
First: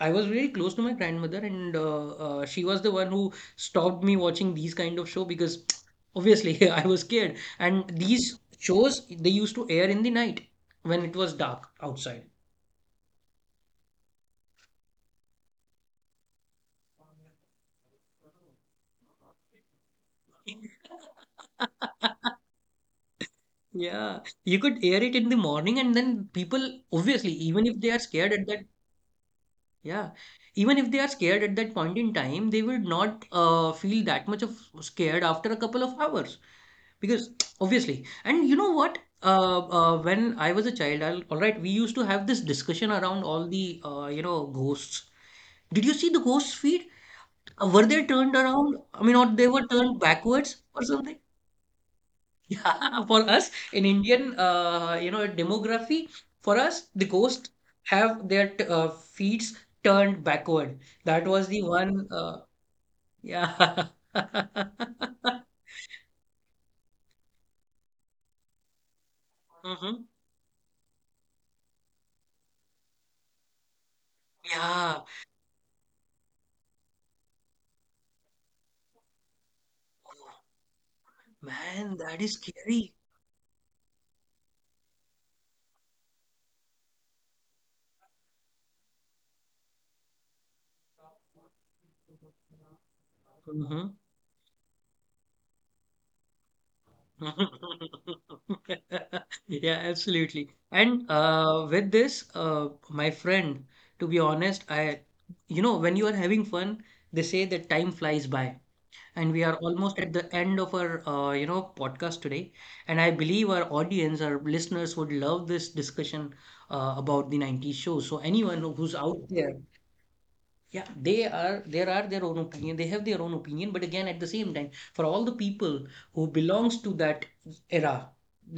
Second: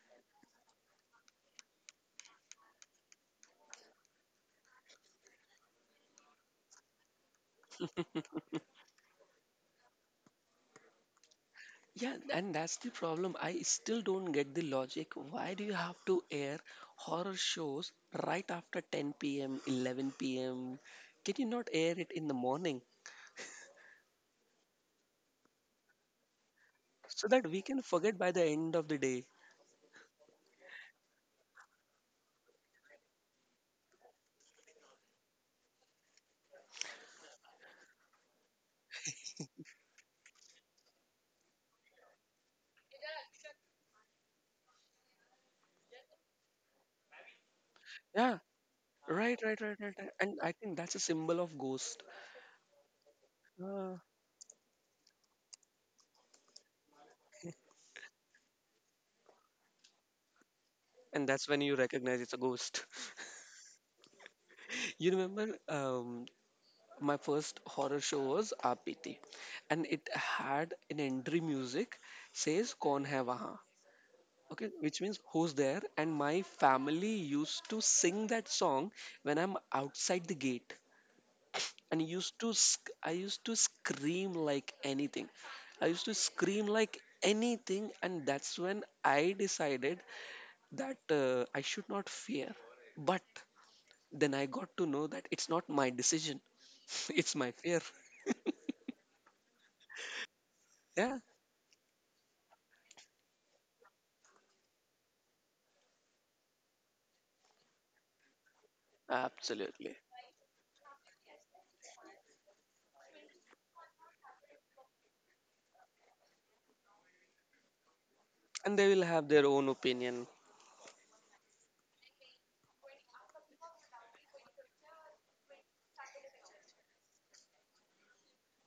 Speaker 1: I was really close to my grandmother, and she was the one who stopped me watching these kind of show because (tsk) obviously (laughs) I was scared. And these shows they used to air in the night when it was dark
Speaker 2: Yeah,
Speaker 1: outside.
Speaker 2: and that's the problem. I still don't get the logic. Why do you have to air horror shows right after 10 p.m., 11 p.m.? Can
Speaker 1: (laughs)
Speaker 2: you not air it in the morning
Speaker 1: Yeah, you could air it in the morning, and then people
Speaker 2: so
Speaker 1: obviously,
Speaker 2: that we
Speaker 1: even if
Speaker 2: can
Speaker 1: they are
Speaker 2: forget by
Speaker 1: scared
Speaker 2: the
Speaker 1: at that,
Speaker 2: end of the day?
Speaker 1: yeah, even if they are scared at that point in time, they will not feel that much of scared after a couple of hours. Because obviously, and you know what? When I was a child, all right, we used to have this discussion around all the ghosts. Did you see the ghost feet? Were they
Speaker 2: Yeah,
Speaker 1: turned around? I mean, or
Speaker 2: right,
Speaker 1: they
Speaker 2: right,
Speaker 1: were
Speaker 2: right, right,
Speaker 1: turned
Speaker 2: right. And I
Speaker 1: backwards
Speaker 2: think
Speaker 1: or
Speaker 2: that's a
Speaker 1: something? (laughs)
Speaker 2: symbol of ghost.
Speaker 1: Yeah, for us in
Speaker 2: Uh,
Speaker 1: Indian, demography, for us the ghosts have their t feet turned backward.
Speaker 2: and
Speaker 1: That
Speaker 2: that's
Speaker 1: was
Speaker 2: when
Speaker 1: the
Speaker 2: you
Speaker 1: one.
Speaker 2: recognize it's a
Speaker 1: Uh,
Speaker 2: ghost. (laughs)
Speaker 1: yeah.
Speaker 2: You
Speaker 1: (laughs)
Speaker 2: remember my first horror show was RPT, and
Speaker 1: hmm.
Speaker 2: it had an entry music says "Kon hai wahan." Okay, which
Speaker 1: Yeah,
Speaker 2: means who's there? And my family used to sing that song when I'm outside the gate, and
Speaker 1: man, that is scary.
Speaker 2: I used to scream like anything. I used to scream like anything, and that's when I decided that I should not fear. But
Speaker 1: Hmm.
Speaker 2: then I got to know that it's not my decision, (laughs) it's my fear. (laughs)
Speaker 1: (laughs) Yeah, absolutely.
Speaker 2: Yeah,
Speaker 1: And with this, my friend, to be honest, you know, when you are having fun, they say that time flies by. And we are
Speaker 2: absolutely.
Speaker 1: almost at the end of our, podcast today. And I believe our audience, our listeners would love this discussion about the 90s show. So anyone
Speaker 2: And they
Speaker 1: who's
Speaker 2: will
Speaker 1: out
Speaker 2: have their
Speaker 1: there
Speaker 2: own opinion.
Speaker 1: yeah, they are there are their own opinion. They have their own opinion, but again, at the same time, for all the people who belongs to that era,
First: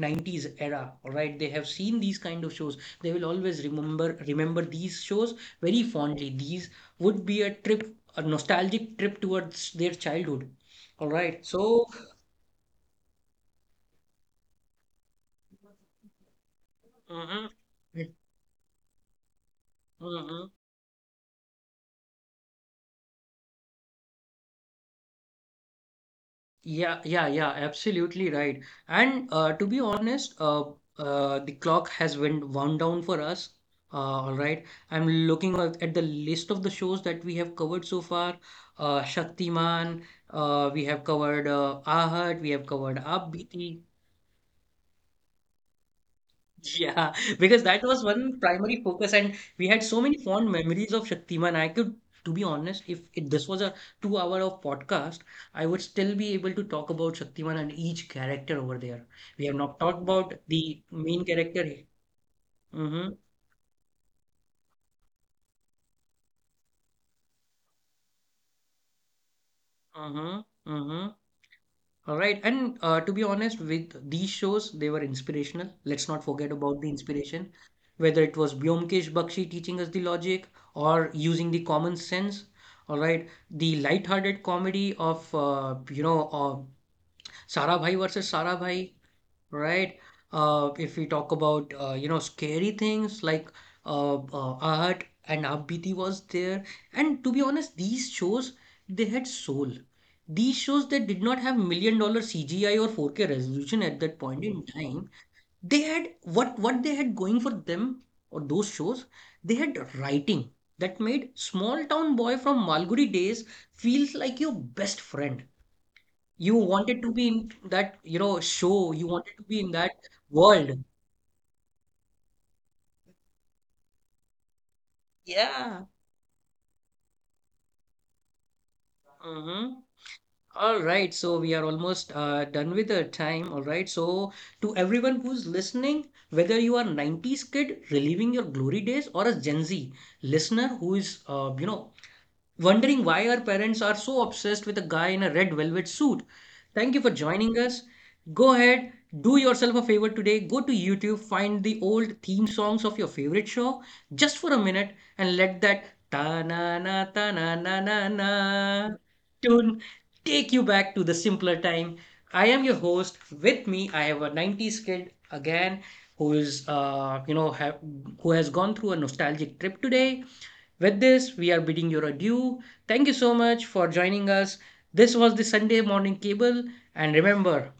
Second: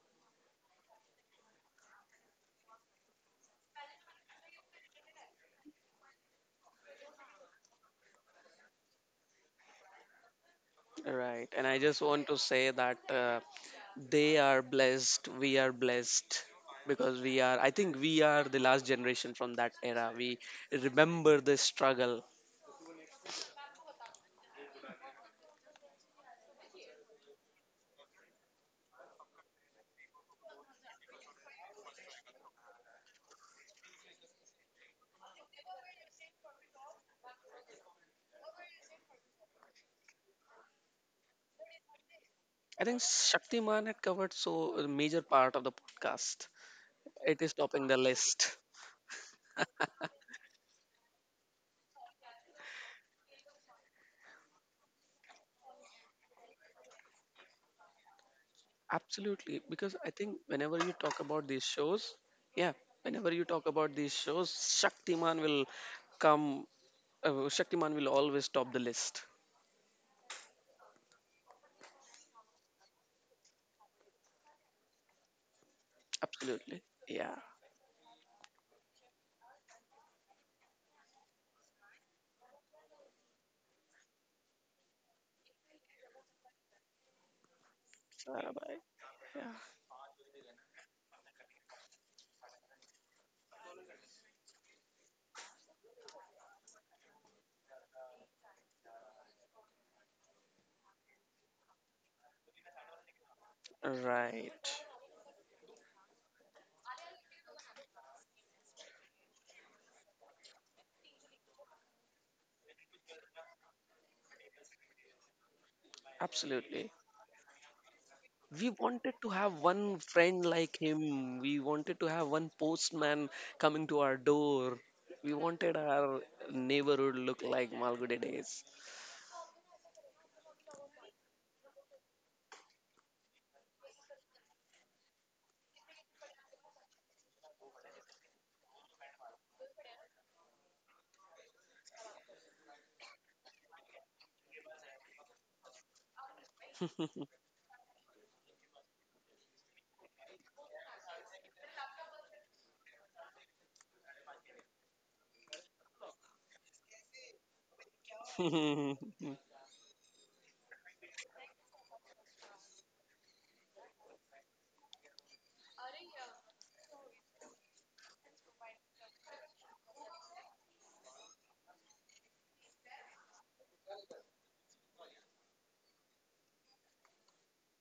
Speaker 1: 90s era, all right, they have seen these kind of shows. They will always remember these shows very fondly. These would be a trip, a nostalgic trip towards their childhood. All right,
Speaker 2: Right. And I
Speaker 1: so.
Speaker 2: just want to say that they are blessed, we are blessed because we
Speaker 1: Mhm.
Speaker 2: are, I think we are the last generation from that era. We
Speaker 1: Mhm.
Speaker 2: remember the struggle.
Speaker 1: Yeah, yeah, yeah, absolutely right. And to be honest, the clock has went wound down for us. All right, I'm looking at the list of the shows that we have covered so far. Shaktiman, we have covered Aahat, we have
Speaker 2: I
Speaker 1: covered
Speaker 2: think
Speaker 1: Aap Beeti.
Speaker 2: Shaktiman had covered so a major part of the podcast.
Speaker 1: Yeah,
Speaker 2: It is
Speaker 1: because that
Speaker 2: topping the
Speaker 1: was one
Speaker 2: list.
Speaker 1: primary focus, and we had so many fond memories of Shaktiman. To be honest, if it, this was a 2 hour of podcast, I would still be able to talk about Shaktiman and each character over there. We have
Speaker 2: Absolutely,
Speaker 1: not
Speaker 2: because
Speaker 1: talked
Speaker 2: I
Speaker 1: about
Speaker 2: think whenever
Speaker 1: the
Speaker 2: you talk
Speaker 1: main
Speaker 2: about these
Speaker 1: character.
Speaker 2: shows, yeah,
Speaker 1: Mm-hmm,
Speaker 2: whenever you talk about these shows, Shaktiman will come. Shaktiman will always top the list.
Speaker 1: mm-hmm, mm-hmm. All right. And to be honest, with these shows, they were inspirational. Let's not forget about
Speaker 2: Absolutely,
Speaker 1: the
Speaker 2: yeah,
Speaker 1: inspiration, whether it was Byomkesh Bakshi teaching us the logic or using the common sense. All right. The light-hearted comedy of, Sarabhai versus
Speaker 2: Sarabhai,
Speaker 1: Sarabhai,
Speaker 2: yeah,
Speaker 1: right? If we talk about scary things like Art and Abhiti was there, and to be honest, these shows they had soul. These shows that did not have $1 million CGI or 4K resolution at that point in
Speaker 2: right,
Speaker 1: time, they had what they had going for them or those shows, they had writing that made small town boy from Malgudi days feels like your best friend. You
Speaker 2: absolutely.
Speaker 1: wanted to be in that, you know,
Speaker 2: We
Speaker 1: show. You
Speaker 2: wanted to
Speaker 1: wanted to
Speaker 2: have
Speaker 1: be in that
Speaker 2: one friend like
Speaker 1: world.
Speaker 2: him. We wanted to have one postman coming to our door. We wanted
Speaker 1: Yeah.
Speaker 2: our neighborhood look like Malgudi days.
Speaker 1: Mm-hmm. All right. So we are almost done with the time. All right. So to everyone who's listening, whether you are 90s kid reliving your glory days or a Gen Z listener who is, wondering why our parents are so obsessed with a guy in a red velvet suit. Thank you for joining us. Go ahead, do yourself a favor today. Go to YouTube, find the old theme songs of your favorite show just for a minute and let that ta na na ta na na na na tune take you back to the simpler time. I am your host. With me, I have a 90s kid again who is you know have, who has gone through a nostalgic trip today. With this, we are bidding you adieu. Thank you so much for joining us. This was the Sunday morning cable. And remember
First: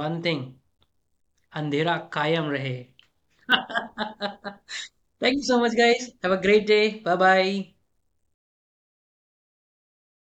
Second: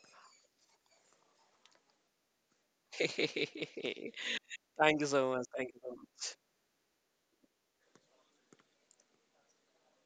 Speaker 1: one thing, Andhera Kayam Rahe.
Speaker 2: (laughs) (laughs)
Speaker 1: (laughs)
Speaker 2: Thank you so
Speaker 1: Thank you
Speaker 2: much.
Speaker 1: so
Speaker 2: Thank
Speaker 1: much,
Speaker 2: you so
Speaker 1: guys. Have
Speaker 2: much.
Speaker 1: a great day. Bye bye.